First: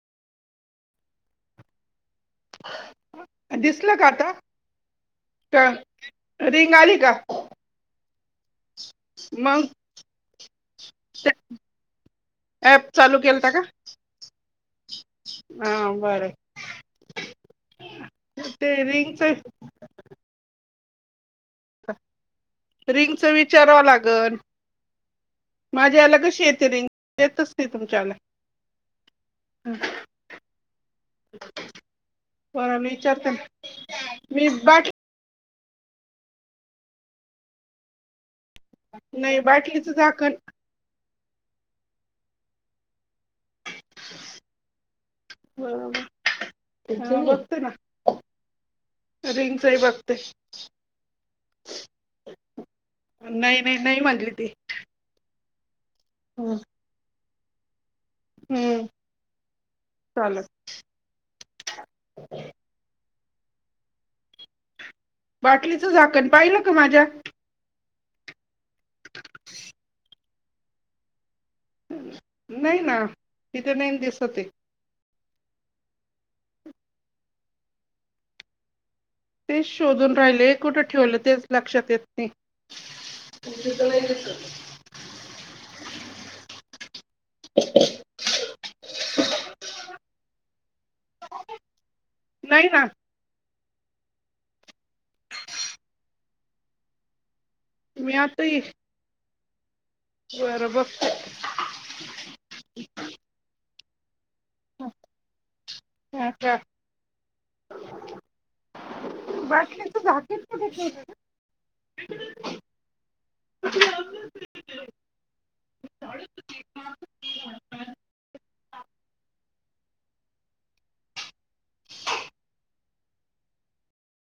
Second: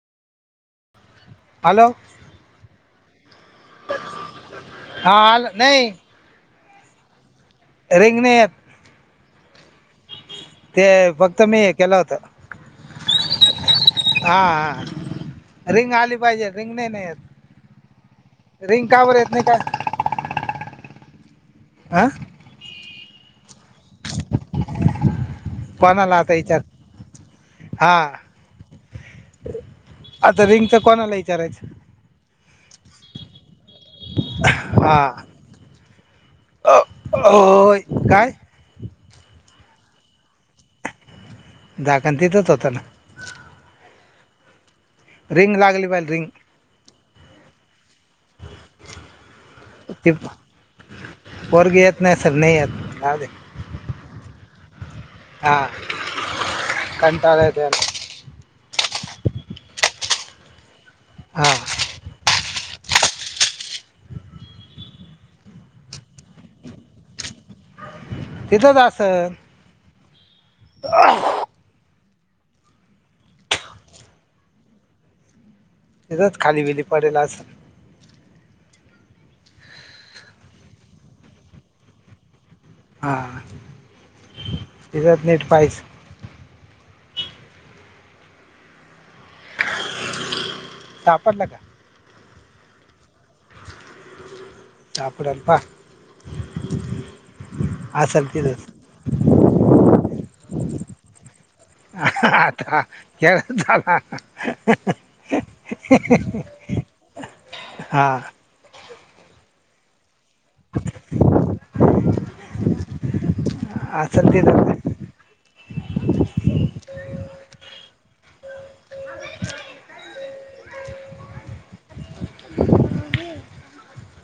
Hello. दिसल का आता त हा आलं नाही प्र पेंग आली का? रेंगण्यात मग ते फक्त मी हे केलं होत ऍप चालू केलता का हा हा रिंग आली बरं पाहिजे रिंग नाही ना येत ते रिंग का बर येत रिंगच नाही का? आह रिंगचं विचा विचारावं लागण माझ्या ह्यला कोणाला आता कशी विचार येते रिंग येतच नाई हा तुमच्या ह्यला हम्म. आता रिंगचं कोणाला विचारायचं व विचारते ना. मी बाट हा. अ होय काय? नाही बाटलीचं झाकण झाकण तिथच होत ना [inaudible] रिंग लागली पाहिजेल रिंग अं बघते ना रिंगचही ती बघते. पोरगी येत नाही सर नाही येत जाऊ दे नाही नाही नाही म्हनली ती. हा. हम्म. चाले ते हम्म चालल हा. बाटलीच झाकण पाहिलं का माझ्या इथंच असलं. [inaudible] नाही ना तिथे नाही ना दिसत आहे. तीतच खाली बिली पडेल असल. तेच शोधून राहिले कुठं ठेवलं तेच लक्षात येत नाही. हा तितच नीट पाईच [inaudible] सापडलं का? नाही ना सापडलं पा मी असलं आता तिथंच येईल बरं बघते आता खेळ झाला आता [inaudible] हां. बाटलीच झाकण कुठे ठेवले ना? असलं तिथं [unintelligible] [inaudible]